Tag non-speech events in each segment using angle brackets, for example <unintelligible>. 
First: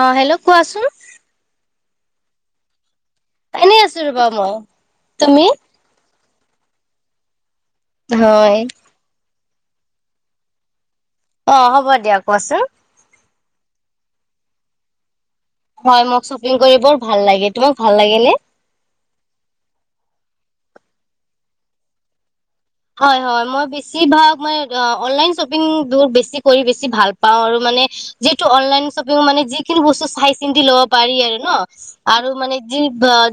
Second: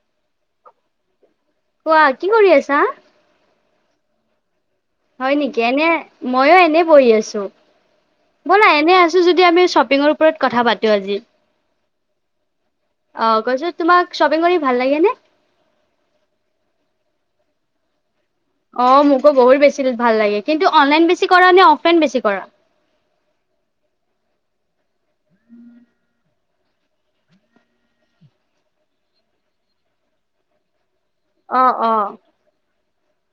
আহ হেল্ল' কোৱাচোন কোৱা কি কৰি আছা। এনেই আছো ৰবা মই হয় তুমি নেকি এনে মইয়ো এনে বহি আছো হয় ব'লা এনে আছো যদি আমি শ্বপিঙৰ ওপৰত কথা পাতো আজি অ হ'ব দিয়া কোৱাচোন অ কৈছ তোমাক শ্বপিং কৰি ভাল লাগে ন হয় মোক শ্বপিং কৰি বৰ ভাল লাগে তোমাক ভাল লাগে নে অ মোকো বহুত বেছি ভাল লাগে কিন্তু অনলাইন বেছি কৰা নে অফলাইন বেছি কৰা হয় হয় মই বেছিভাগ মানে অ অনলাইন শ্বপিং বহুত বেছি কৰি বেছি ভাল পাওঁ আৰু মানে যিহেতু অনলাইন শ্বপিং মানে যিখিনি বস্তু চাই চিন্ত লও পাৰি আৰু ন অ' অ' আৰু মানে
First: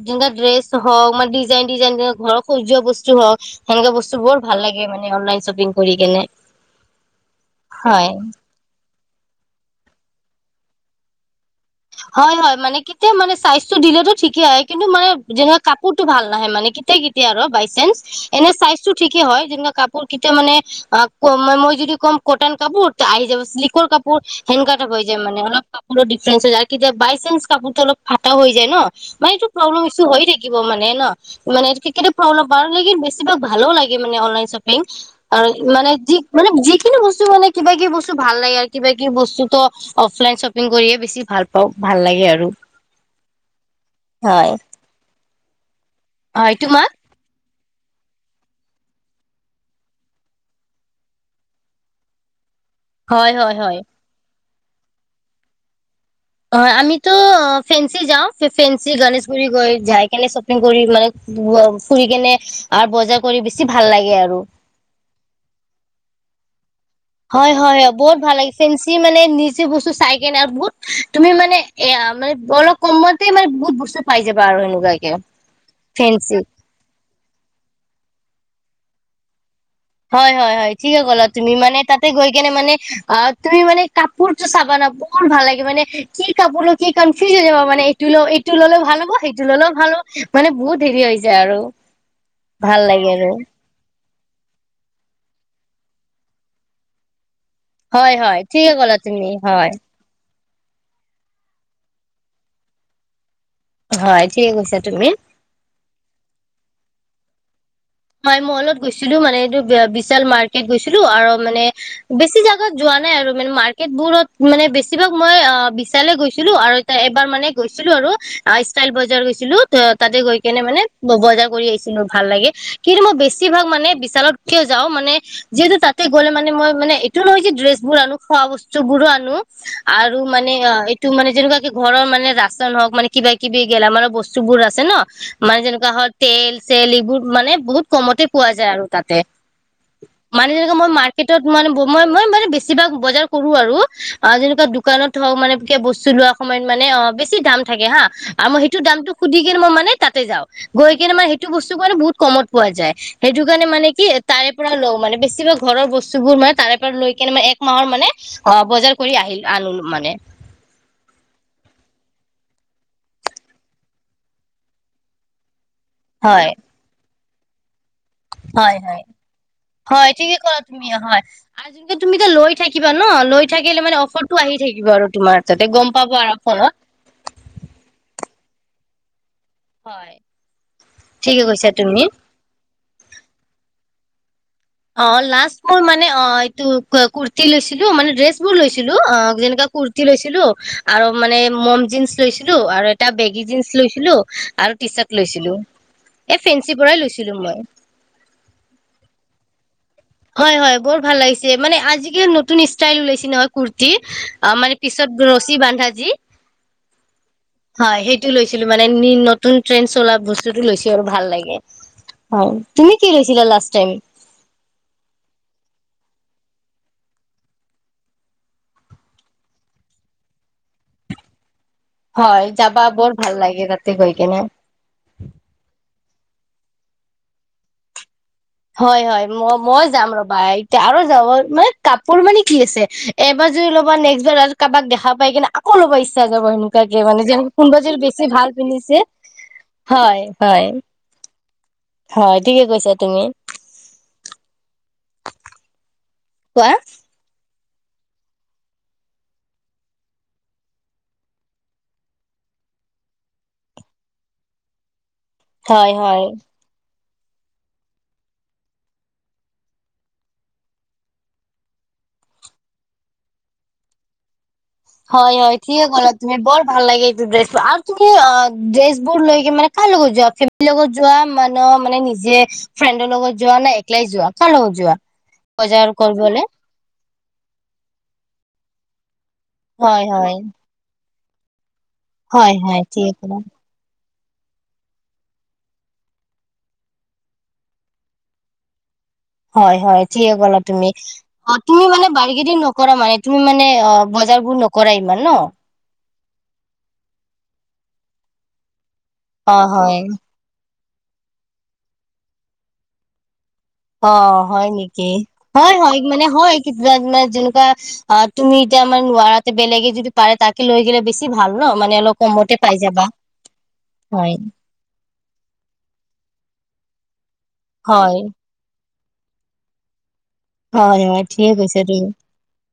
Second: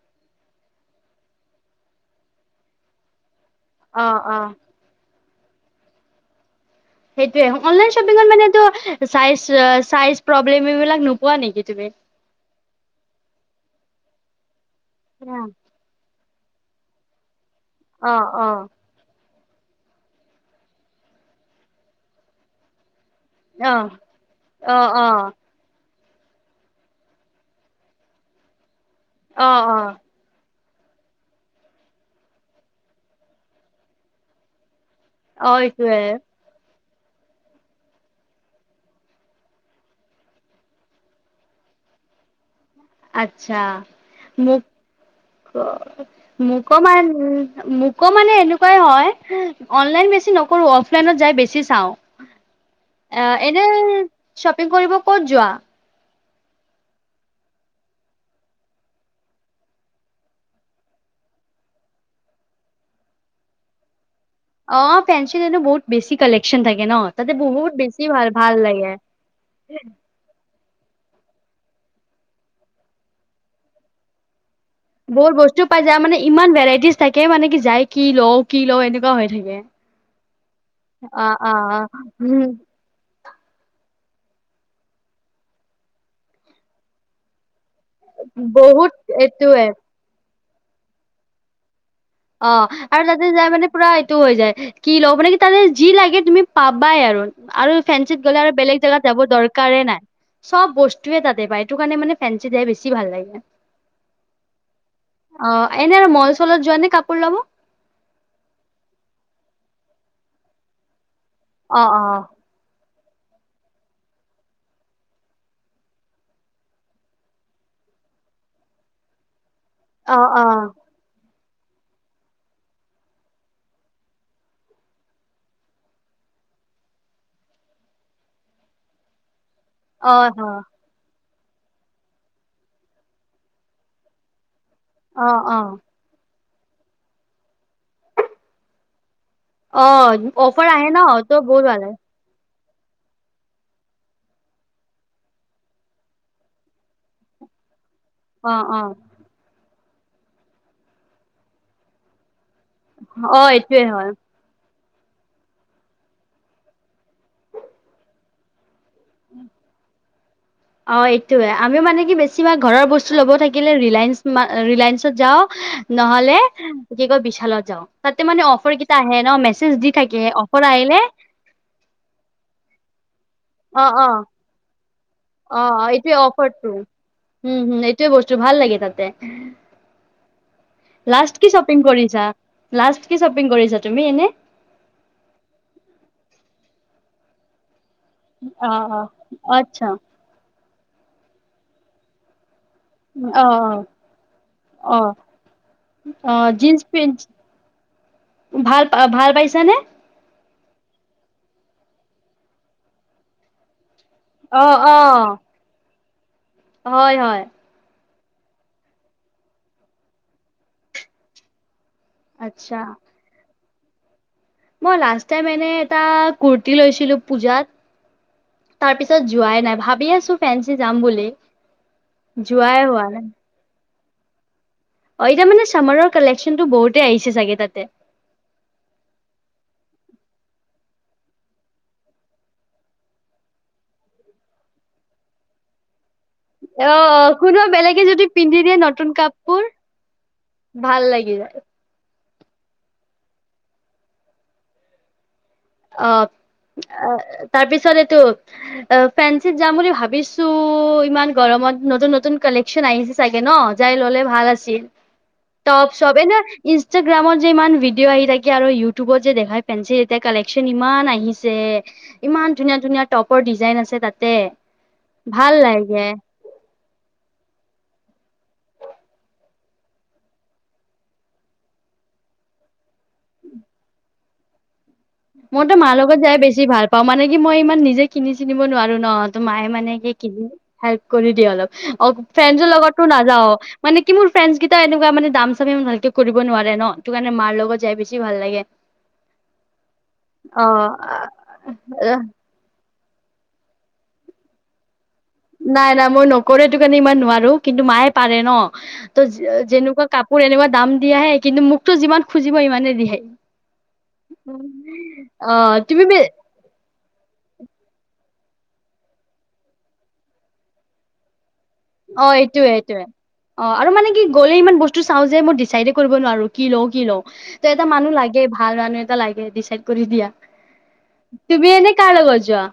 যেনকা ড্ৰেছ হওক মান ডিজাইন ডিজাইন যে ঘৰ সজোৱা বস্তু হওক অ' বৰ অ' ভাল লাগে মানে অলাই শ্বপিং কৰি কিনে সেইটোয়ে অনলাইন শ্বপিঙত মানেটো চাইজ চাইজ প্ৰব্লেম এইবিলাক নোপোৱা নেকি তুমি? হয় হয় মানে কেতিয়া মানে চাইজটো দিলেতো ঠিকে আহে কিন্তু মানে অ' যেনে কাপোৰটো ভাল লাহে মানে কেতিয়া কেতিয়া আৰু বাইছ অ' এনে অ' চাইজটো ঠিকে হয় যেনে কাপোৰ কিতা মানে অ ক মই যদি কম কটন কাপোৰ আহি যাব চিল্কৰ অ' কাপোৰ হেনকা টাইপ হৈ যায় অ' মানে অলপ বহুত ডিফেঞ্চছ হৈ যায় কেতিয়া বাই চেঞ্চ কাপোৰতটো অলপ ফাটা হৈ যায় ন মানে এইটো অ' প্ৰব্লেম অ' ইচ্যু হৈ থাকে থাকিব মানে ন মানে কেইটা বেছি ভাগ ভাল লাগে মানে অনলাইন ছপিং ভাল অ' লাগ মানে এইটোয়ে যি মানে যি বস্তু মানে কিবা কিবি বস্তু ভাল লাগে আৰু কিবা কি বস্তুতো অফলাইন শ্বপিং কৰিয়ে বেছি ভাল ভাল লাগে আৰু আচ্ছা মোক হয় অ তোমাক? মোকমান মোক মোকো মানে এনেকুৱাই হয় অনলাইন বেছি নকৰোঁ অফলাইনত যাই বেছি চাওঁ হয় অহ হয় এনেই হয় শ্বপিং কৰিব ক'ত যোৱা অ আমিতো ফেসি যাওঁ ফেসি গনেশগুৰি গৈ যাই কেনে শ্বপিং কৰি মানে ফুৰি কেনে আৰু বজাৰ কৰি বেছি ভাল লাগে আৰু অ ফেনঞ্চি এনে বহুত বেছি কালেক্ চিন থাকে ন তাতে হয় বহুত হয় হয় বেছি বহুত ভাল লাগে ফেঞ্চি মানে নিজে বস্তু চাই কেনে আৰু বহুত তুমি মানে এয়া মানে অলপ কমতে মানে বহুত বস্তু পাই যাব বহুত বস্তু পাই যায় মানে ইমান ভেৰাইটিজ থাকে মানে কি যায় কি লওঁ কি লওঁ এনেকুৱা হৈ থাকে হয় হয় হয় ঠিকে অ ক'লা অ তুমি মানে তাতে গৈ উম কেনে মানে আহ। তুমি মানে কাপোৰতটো চাবান বহুত ভাল লাগে মানে কি কাপোৰ কি কনফিউজন যাবা মানে মানে এইটো ল এইটো ললেও বহুত ভাল হব সেইটো এইটোয়ে ল'লেও ভাল হ'ব মানে বহুত হেৰি হৈ যায় আৰু অ ভাল আৰু লাগে তাতে যাই মানে পুৰা টো হৈ যায় কি লও মানে কি তাৰে যি লাগে তুমি পাবাই আৰু আৰু হয় ফেঞ্চিত গ'লে হয় আৰু ঠিকে বেলেগ ক'লা জেগাত যাব তুমি হয় দৰকাৰেই নাই চব বস্তুৱয়ে তাতে পায় এইটো কাৰণে মানে ফেঞ্চি যায়ে বেছি ভাল লাগে হয় ঠিকে কৈছা তুমি অ এনে আৰু মল চলত যোৱা নে ওলাব মই মলত গৈছিলোঁ মানে এইটো বিশাল মাৰ্কেট গৈছিলোঁ আৰু মানে অ অ বেছি জাগাত যোৱা নাই আৰু মে মাৰ্কেট বোৰত মানে বেছিভাগ মই বিশালে গৈছিলোঁ আৰু এ এবাৰ মানে গৈছিলোঁ আৰু ষ্টাইল বজাৰ গৈছিলোঁ অ তাতে গৈ কেনে মানে ব বজাৰ কৰি আহিছিলোঁ ভাল লাগে কিন্তু মই বেছিভাগ মানে বিশচালতকে যাওঁ মানে যিহেতু তাতে গ'লে মানে মই মানে এইটো নহয় যে ড্ৰেছবোৰ আনো খোৱা বস্তু বোৰো আনো। অ আৰু মানে অ এইটো মানে যেনেকুৱা কে ঘৰ মানে ৰাচন হওক, বা কিবা কিবি গেলামানৰ বস্তুবোৰ আছে। আছে ন অ অ অ যেনেকুৱা তেল তেল এইবোৰ মানে বহুত কমতে পোৱা যায় আৰু তাতে, অ মানে অফাৰ যেনেকে আহে মই ন ত মাৰ্কেটত বহুত মানে ভাল লাগে মই মই মানে। বেছিভাগ বজাৰ কৰো আৰু অ যেনেকুৱা দোকানত হওক মানে বস্তু লোৱা সময়ত মানে অ বেছি দাম থাকে হা। আৰু অ মই অ সেইটো দামটো সুধি কেনে মই মানে। তাতে যা গৈ কিনে মানে সেইটো বস্তু মে বহুত কমত পোৱা যায় অ সেইটো কাৰণে এইটোয়ে মানে কি হয় তাৰে পৰা লওঁ। মানে বেছিভাগ ঘৰৰ বস্তুবোৰ মানে তাৰে পৰা লৈ মানে এক মাহৰ মানে বজাৰ কৰি আহিল আনো মানে অ এইটোবে আমিও মানে কি বেছি। বেছিভাগ ঘৰৰ বস্তু ল'ব থাকিলে ৰিলায়েন্স মা ৰিলায়েন্সত যাওঁ নহলে, হয় কি কয় বিচ বিশালত যাওঁ। তাতে মানে অফাৰ হয় কেইটা হয়, আহে ন মেছেজ দি হয় থাকে ঠিকে ক অফাৰ তুমি আহিলে হয় আ তুমি যে লৈ থাকিবা ন লৈ থাকিলে অ মানে অ অফাৰটো আহি থাক কিব আৰু তোমাৰ তাতে অ গম পাব এইটোৱে আৰু ফোনত অফাৰটো, হম এইটোৱে বস্ত ভাল লাগে তাতে। হয়। লাষ্ট ঠিকে কি কৈছা শ্বপিং তুমি কৰিছা? লাষ্ট কি শ্বপিং কৰিছা, তুমি এনে? অ লাষ্ট মোৰ মানে অ এইটো কুৰ্তি লৈছিলোঁ ছিলো মানে ড্ৰেছ বোৰ লৈছিলো, অ যেনেকা আচ্ছা কুৰ্তি লৈছিলো আৰু মানে ম'ম জিনন্ছ লৈছি লো আৰু এটা বেগি অ জিন্স লৈছিলো, আৰু টি অ অ চাৰ্ট লৈছিলো, অ এই ফেঞ্চিৰ জীন্স পৰাই পেন্ট লৈছিলো মই। ভাল ভাল পাইছানে হয় হয়, বৰ ভাল লাগিছে। মানে আজিকালি নতুন ষ্টাইল ওলাইছে নহয় কুৰ্তী। অ মানে পিছত ৰছী বান্ধা যি। হয় হয়। সেইটো লৈছিলো মানে, নি নতুন ট্ৰেন্ড চলা বস্তুটো লৈছো আৰু ভাল লাগে। অ, আচ্ছা তুমি কি লৈছিলা লাষ্ট? টাইম মই লাষ্ট টাইম এনে এটা কুৰ্টি লৈছিলো পুজাত, তাৰ পিছত যোৱাই নাই ভাবি আছো ফেঞ্চি যাম বুলি। হয়, যোৱাই যাবা হোৱা বৰ নাই ভাল লাগে তাত তে গৈ কেনে। অ এতিয়া মানে চামাৰৰ কালেকশ্যন টো বহুতে আহিছে চাগে তাতে। হয় হয় ম-মই যাম ৰবা, এতিয়া আৰু যাব মানে কাপোৰ মানে কি আছে, এবাৰ যদি ল'বা নেক্সবাৰ কাবাক দেখা পাই কিনে আকৌ লবা ইচ্ছা চ্ছা যাব অ সেনেকুৱাকে মানে যেনে কোনোবা কোনবা যদি বেলেগে বেছি ভাল পিন্ধি দিয়ে পিন্ধিছে, নতুন কাপোৰ হয় হয়। ভাল লাগি যায় হয়, ঠিকে কৈছা তুমি। অ, কোৱা আ-আহ তাৰ পিছত এইটো, আ ফেঞ্চিত যাম বুলি ভাবিছো ইমান গৰমত নতুন নতুন কালেকচন আহিছে চাগে ন, যাই ললে ভাল আছিল। টপ হয় চপ, হয় এনে ইচ ইনষ্টাগ্ৰামত যে ইমান ভিডিঅ আহি থাকে আৰু ইউটিউবত যে দেখাই ফেঞ্চিল এতিয়া কালেকচন ইমান আহিছে, ইমান ধুনীয়া ধুনীয়া টপৰ ডিজাইন আছে তাতে হয় ভাল হয়, ঠিকে লাগে কলা তুমি বৰ ভাল লাগে এইটো ড্ৰেছবোৰ আৰু তুমি অ ড্ৰেছ বোৰ লৈকে মানে কাৰ লগত যোৱা ফেমিলি লগত যোৱা মানহ মানে নিজে? ফ্ৰেণ্ডৰ লগত যোৱা নে একলাই যোৱা? কাৰ লগত যোৱা? মোৰ তো বজাৰ মাৰ লগত যাই কৰিবলে বেছি ভাল পাওঁ মানে। মই ইমান নিজে কিনি চিনিব নোৱাৰো ন। ত মায়ে মানে হয় কি। হয় কৰি দিয়া অলপ। অ, হয় ফেনচৰ হয় লগতো ঠিকে ক'লা নাযাও মানে। কি মোৰ ফ্ৰেড কেইটা এনেকুৱা মানে দাম চামি ভালকে কৰিব নোৱাৰে ন, তটো কাৰণে মাৰ লগত যাই বেছি ভাল লাগে। হয় হয় ঠিকে ক'লা তুমি, অ তুমি মানে অ বাৰগেদিঙ নকৰা? কাৰ মানে তুমি মানে অ বজাৰ বোৰ নকৰাই। ইমান ন? নাই নাই মই নকৰে তটো কাৰণে ইমান নোৱাৰো কিন্তু মায়ে পাৰে ন। অ ত, হয় যেনেকুৱা কাপোৰ এনেকুৱা দাম। দিয়াহে কিন্তু মোকতো যিমান খুজিব সিমানে দি আহিম। অ, হয় নেকি? হয় হয় তুমি মানে হয়। মানে যেনেকুৱা তুমি এতিয়া আমাৰ নোৱাৰাতে বেলেগে যদি পাৰে তাকে লৈ গিললে বেছি ভাল। ন মানে অলপ অ, কমতে এইটোয়ে পাই যাবা এইটোয়ে অ আৰু মানে কি হয় গ'লে ইমান বস্তু চাও যে মই ডিচাইড কৰিব নোৱাৰো কি লও কি লওঁ ত এটা মানুহ হয়, লাগে ভাল মানুহ এ। লাগে ডিচাইড কৰি দিয়া। হয়, হয় ঠিকে তুমি কৈছা এনেই কাৰ লগত জোৱা?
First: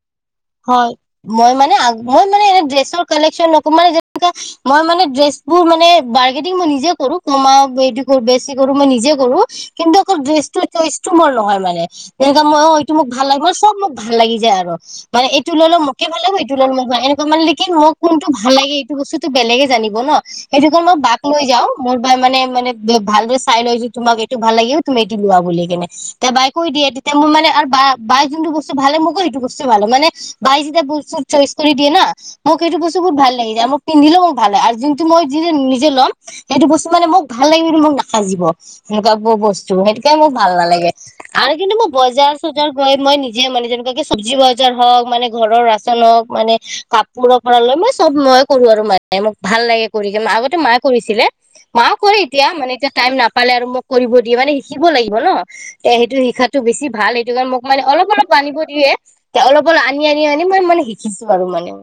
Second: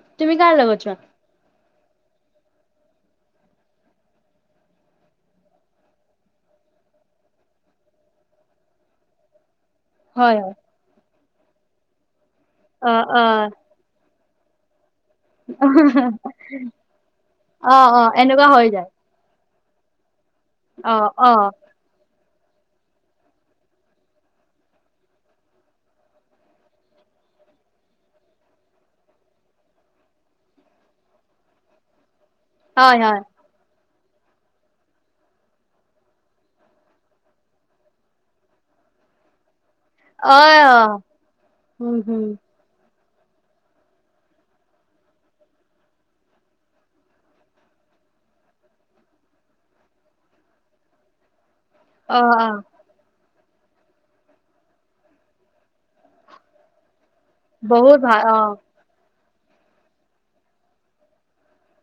হয়, মই মানে মই মানে এনে ড্ৰেছ। কালেকচন অকমান যেনে কোৱা মই মানে বাৰগেদিঙ মানে মই নিজে কৰো, কোনোবা টো কম বেছি মই নিজে কৰো। কিন্তু অকল হয় হয় ড্ৰেছটো চইচ টো মোৰ নহয় মানে। <inaudible> সেই মই অ এইটো মোক ভাল লাগে মই চব মোক ভাল। ভাল লাগি যায় আৰু। মানে এইটো ল'ল মোকে ভাল লাগ এইটো ল' মোক এনেকুৱ মানে অ মোক অ কোনটো ট এনেকুৱা ভাল হৈ লাগে যায় এইটো বস্তুটো বেলেগে। জানিব ন। সেইটো কাৰণে অ মই বাক অ লৈ যাও মোৰ বা মানে। মানে ভালদৰে চাই লয় যে তোমাক এইটো ভাল লাগে তুমি এটো লোৱা বুলি কেনে, তেতিয়া বাই কৈ দিয়ে তেতিয়া মই মানে আৰু বা বাই যোনটো বস্তু ভালে মোক কয় সেইটো বস্তুে ভাল লাগে। মানে বাই যেতিয়া বস্তুৰ চইচ কৰি দিয়ে ন। মোক এইেইটো বস্তু হয় বহুত হয় ভাল লাগি যায় মোৰ। পিন্ধিলেও মোক ভাল লাগে আৰু যোনটো মই য নিজে ল'ম সেইটো বস্তু মানে মোক ভাল লাগিব মোক নাখাজিব সেনেকোৱা ব বস্তু। সেইটোকে মোৰ অ ভাল নালাগে অ আৰু কিন্তু মই উম হম বজাৰ চজাৰ গৈ। মই নিজে মানে যে কে চব্জি লয় <unintelligible> বজাৰ হক, মানে ঘৰৰ ৰাচন হওক, মানে কাপোৰৰ পৰা লৈ, মই চব মইে কৰো আৰু মানে মোক ভাল লাগে কৰি কিনে, আগতে মায়ে কৰিছিলে। মা কৰে অ এতিয়া, অ মানে এতিয়া টাইম নাপায় পালে আৰু মোক কৰিব দিয়ে, মানে শিকিব লাগিব ন, তে সেইটো শিকাটো বেছি ভাল সেইটো কাৰণে মোক মানে বহুত ভাল অলপ-অলপ অ বানিব দিয়ে। তে অলপ-অলপ, আনি-আনি-আনি মই মানে শিকিছো আৰু মানে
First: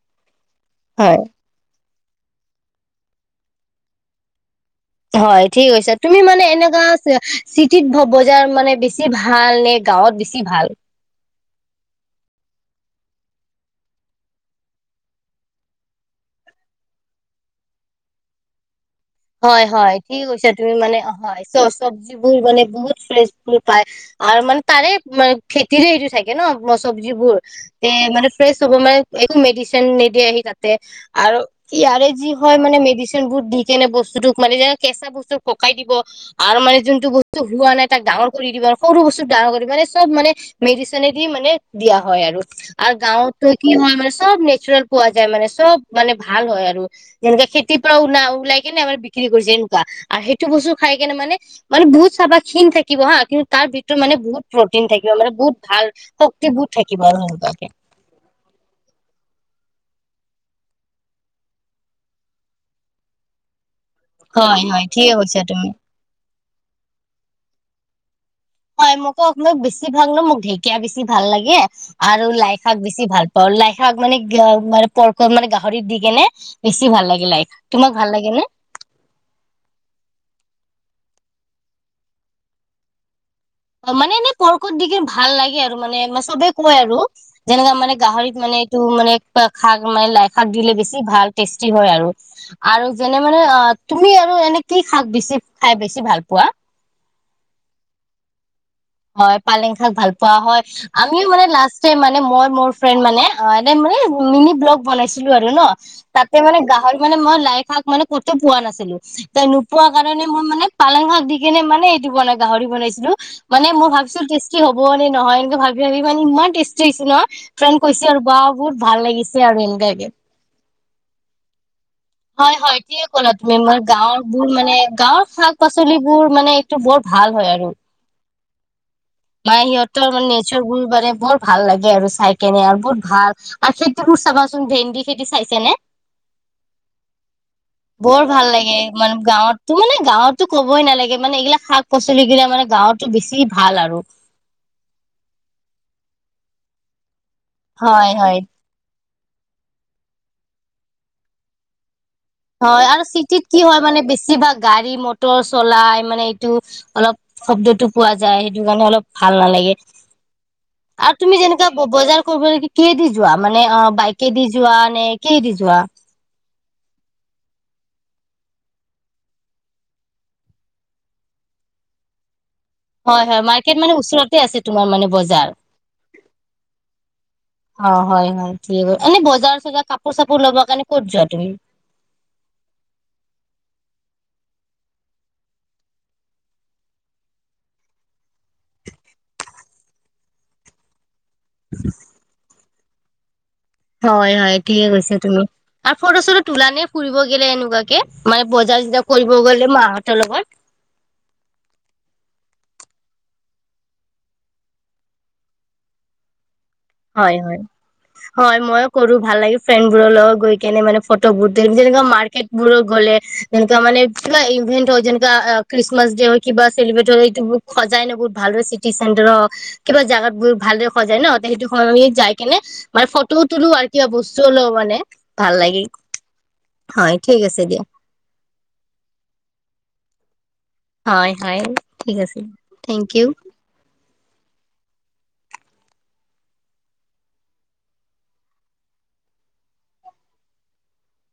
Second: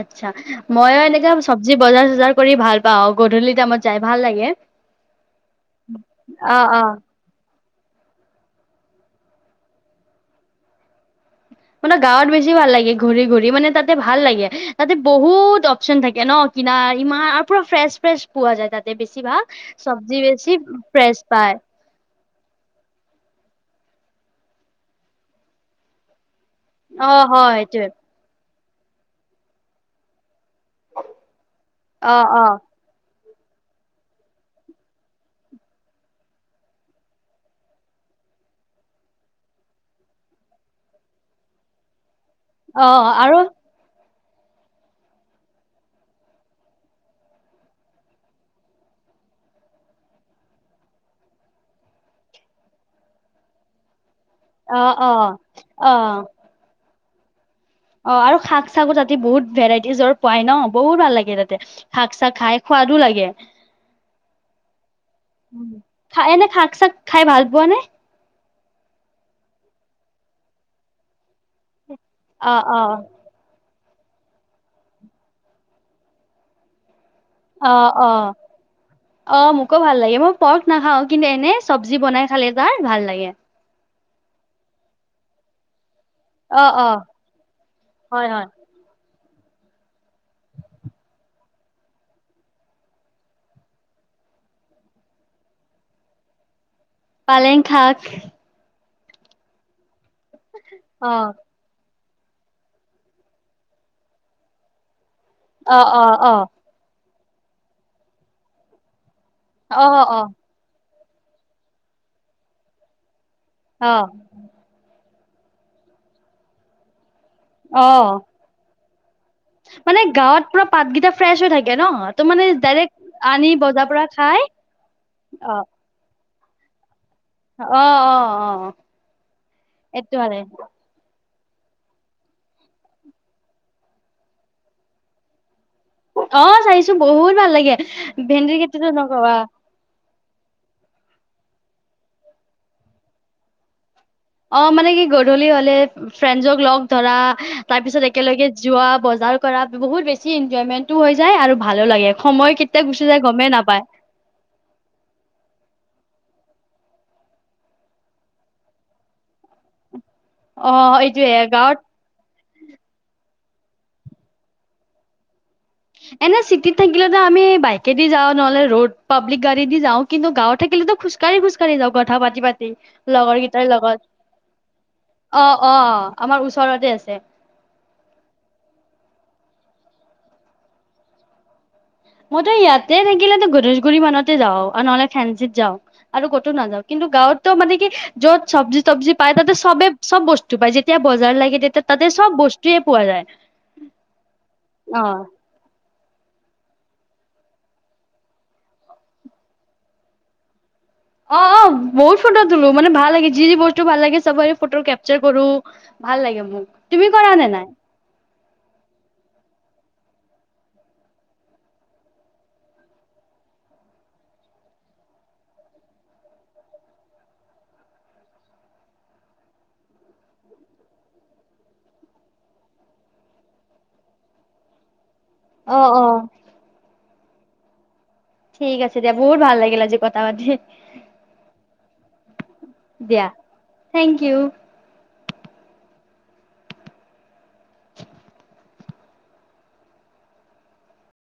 আচ্ছা, মইো হয়। এনেকে চব্জি বজাৰ-চজাৰ কৰি ভাল পাওঁ, গধূলি টাইমত যাই ভাল লাগে। হয় ঠিক হৈছে, তুমি মানে অ', এনেকা অ'। আ চিটিত বজাৰ মানে বেছি ভাল নে গাঁৱত বেছি ভাল? মানে গাঁৱত বেছি ভাল লাগে, ঘূৰি-ঘূৰি মানে তাতে ভাল লাগে, তাতে বহুত অপচন থাকে ন, কিনাৰ ইমান আৰু পুৰা ফ্ৰেছ-ফ্ৰেছ পোৱা যায় তাতে বেছিভাগ হয়-হয়, চব্জি ঠিক বেছি কৈছা তুমি মানে, ফ্ৰেছ হয় পায় চবজি মানে বহুত ফ্ৰেচ ফুল পায়, আৰু মানে তাৰে ম খেতিৰে সেইটো ছাগে। থাকে ন অকমান অ', চব্জিবোৰ, হয় সেইটোৱে। তে মানে ফ্ৰেছ হ'ব মানে, একো মেডিচিন নিদিয়ে সি তাত আৰু ইয়াৰে অ', যি হয় অ'। মানে মেডিচিন বুদ্ধি কেনে বস্তু বস্তুটো মানে যে কেঁচা বস্তু পকাই দিব আৰু মানে যোনটো বস্তু হোৱা নাই তাক ডাঙৰ কৰি দিব, সৰু বস্তুত ডাঙৰ কৰি মানে চব মানে মেডিচনে দি মানে দিয়া হয় হয় আৰু, আৰু গাঁৱতো কি হয় আমাৰ চব নেচাৰেল পোৱা যায়, মানে চব মানে ভাল হয় আৰু, যেনেকােৱা খেতিৰ পৰা ওল-ওলাই কেনে আমাৰ বিক্ৰী কৰিছে এনেকুৱা আৰু সেইটো বস্তু খাই কেনে মানে-মানে বহুত চাবাহ ক্ষীণ থাকিব হা, কিন্তু তাৰ ভিতৰত মানে বহুত প্ৰটিন অ', থাকিব, মানে অ'। বহুত ভাল অ', শক্তি বহুত থাকিব। কিমান ঘন্টাতাকে? অ, আৰু শাক-চাকো তাতে বহুত ভেৰাইটিজৰ পাই ন, বহুত ভাল লাগে তাতে, শাক-চাক খাই সোৱাদো লাগে। হয়-হয় ঠিকে কৈছা তুমি। শাক-চাক খাই ভাল পোৱা নে? হয়, মোকো-মোক বেছি ভাল ন, মোক ঢেকীয়া বেছি ভাল লাগে। আৰু অ', লাই-শাক অ'। বেছি ভাল পাওঁ, লাই শাক মানে <unintelligible> পৰ্কত মানে গাহৰিত দি কেনে বেছি ভাল লাগে। লাই শাক তোমাক ভাল লাগে নে? অ-অ-অ, মোকো ভাল লাগে, মোক পৰ্ক নাখাওঁ, কিন্তু এনে চব্জি বনাই খালে তাৰ ভাল লাগে। অ, মানে এনে পৰ্কত দি কিনে ভাল লাগে আৰু মানে চবে অ কয় অ আৰু, যেনেকা মানে হয় গাহৰিত হয় মানে, এইটো মানে লাইশাক, মানে লাইশাক দিলে বেছি ভাল টেষ্টি হয় আৰু-আৰু যেনে, মানে তুমি আৰু এনে কি শাক বেছি খাই বেছি ভাল পোৱা? পালেং শাক। হয় পালেং শাক ভাল খোৱা হয়, অ আমিও মানে লাষ্ট মানে মই মোৰ ফ্ৰেণ্ড মানে অ এ মানে মিনি ব্লগ বনাই ছিলো আৰু ন অ অ অ তাতে মানে গাহৰি মানে মই লাই শাক মানে কতো পোৱা নাছিলো তাই অ নোপোৱা অ কাৰণে মই মানে পালেং শাক দি কেনে মানে এইটো বনাই গাহৰি বনাইছিলো। মানে মই অ ভাবছোঁ টেষ্টি হ'ব নে - নহয় এনেকে ভাবি ভাবি মানে ইমান টেষ্টি লাগিছে ন। ফ্ৰেণ্ড অ কৈছি আৰু বাৱ বহুত ভাল লাগিছে আৰু এনেকুৱাকে। পাত গিটা ফ্ৰেছ হৈ থাকে ন ত মানে হয় হয় ডাইৰেক্ট থিকে ক'লা আনি তুমি মই বজাৰ পৰা গাঁৱৰ খাই বোৰ মানে গাঁৱৰ শাক পাচলিবোৰ মানে এইটো বৰ অঁ অঁ অঁ। অ মায়ে সিহঁতৰ মানে নেচাৰবোৰ মানে বৰ ভাল লাগে আৰু চাই কেনে আৰু বহুত ভাল আৰু খেতিবোৰ চাবাচোন ভেন্দি খেতি চাইছে নে। অঁ চাইছোঁ বহুত ভাল লাগে বৰ ভেন্দিৰ খেতিতো নকবা। টো ক'বই নেলাগে মানে এইগিলাক শাক-পাচলি গিলা মানে গাঁৱতো বেছি ভাল আৰু। অঁ মানে কি গধূলি হ'লে ফ্ৰেণ্ডজক লগ ধৰা। তাৰ পিছত হয় হয় একেলগে যোৱা। বজাৰ কৰা বহুত বেছি এনজয়মেণ্টটো হৈ যায় আৰু ভালো লাগে। সময় কেতিয়া হয় আৰু গুচি যায় চিটিত গমেই কি হয় নাপায় মানে বেছিভাগ গাড়ী মটৰ চলাই মানে টো অলপ শব্দটো পোৱা যায়, সেইটো কাৰণে অলপ ভাল নালাগে। অ আৰু এইটোয়ে তুমি যেনেকা গাঁৱত বজাৰ কৰিব কিহে দি যোৱা মানে অ বাইকে দি যোৱা নে কিহে দি যোৱা এনে চিটি থাকিলেতো আমি বাইকেদি যাওঁ নহ'লে ৰোড, পাব্লিক গাড়ী দি যাওঁ কিন্তু গাঁৱত থাকিলেতো খোজকাঢ়ি খোজকাঢ়ি যাওঁ কথা পাতি পাতি হয় লগৰ হয় কেইটাৰ মাৰ্কেট মানে লগত ওচৰতে আছে তোমাৰ মানে অ বজাৰ অ আমাৰ ওচৰতে আছে অ হয় হয় থিকে ক এনে বজাৰ জাৰ কাপোৰ চাপোৰ ল'ব কাৰণে ক'ত যোৱা তুমি মইতো ইয়াতে থাকিলেতো গনেশ গুৰি মানতে যাওঁ আৰু নহ'লে ফেঞ্চিত যাওঁ আৰু ক'তো নাযাও কিন্তু গাঁৱতটো মানে কি য'ত চবজি তবজি পাই তাতে চবে চব বস্তু পায় যেতিয়া বজাৰ লাগে তেতিয়া তাতে চব বস্তু টোৱে পোৱা যায় হয় হয় ঠিকে অ কৈছা তুমি আৰু ফটো চটো তোলা নে ফুৰিব গেলে এনেকুৱাকে মানে বজাৰ চজাৰ কৰিব গ'লে মাহঁতৰ লগত অঁ অঁ বহুত ফটো তলো মানে ভাল লাগে যি যি বস্তু ভাল লাগে চবৰে ফটো কেপচাৰ কৰো ভাল লাগে মোক। তুমি কৰা হয়, নে হয়, নাই হয়, ময়ো কৰো ভাল লাগি। ফ্ৰেণ্ডবোৰৰ লগত গৈ কেনে মানে ফটোবোৰ যেনেকুৱা মাৰ্কেট বোৰ গ'লে যেনেকুৱা মানে কিবা ইভেন্ট হওঁক যেনেকা খ্ৰীষ্টমাছ ডে হ কিবা চিব্ৰেট হ এইবোৰ সজাই ন বহুত ভালৰে চিটি চেটাৰ হও কিব জাগাতাবোৰ ভালৰে সজায় ন সেইটো স যাই কেনে মানে ফটোও তোুলো আৰু কিবা বস্তু লওঁ মানে ভাল অ লাগে অ হয়। ঠিক আছে দিয়া। ঠিক আছে দিয়া বহুত ভাল লাগিল আজি কথা পাতি। হয় হয় ঠিক আছে থেংক ইউ। দিয়া থেংক ইউ।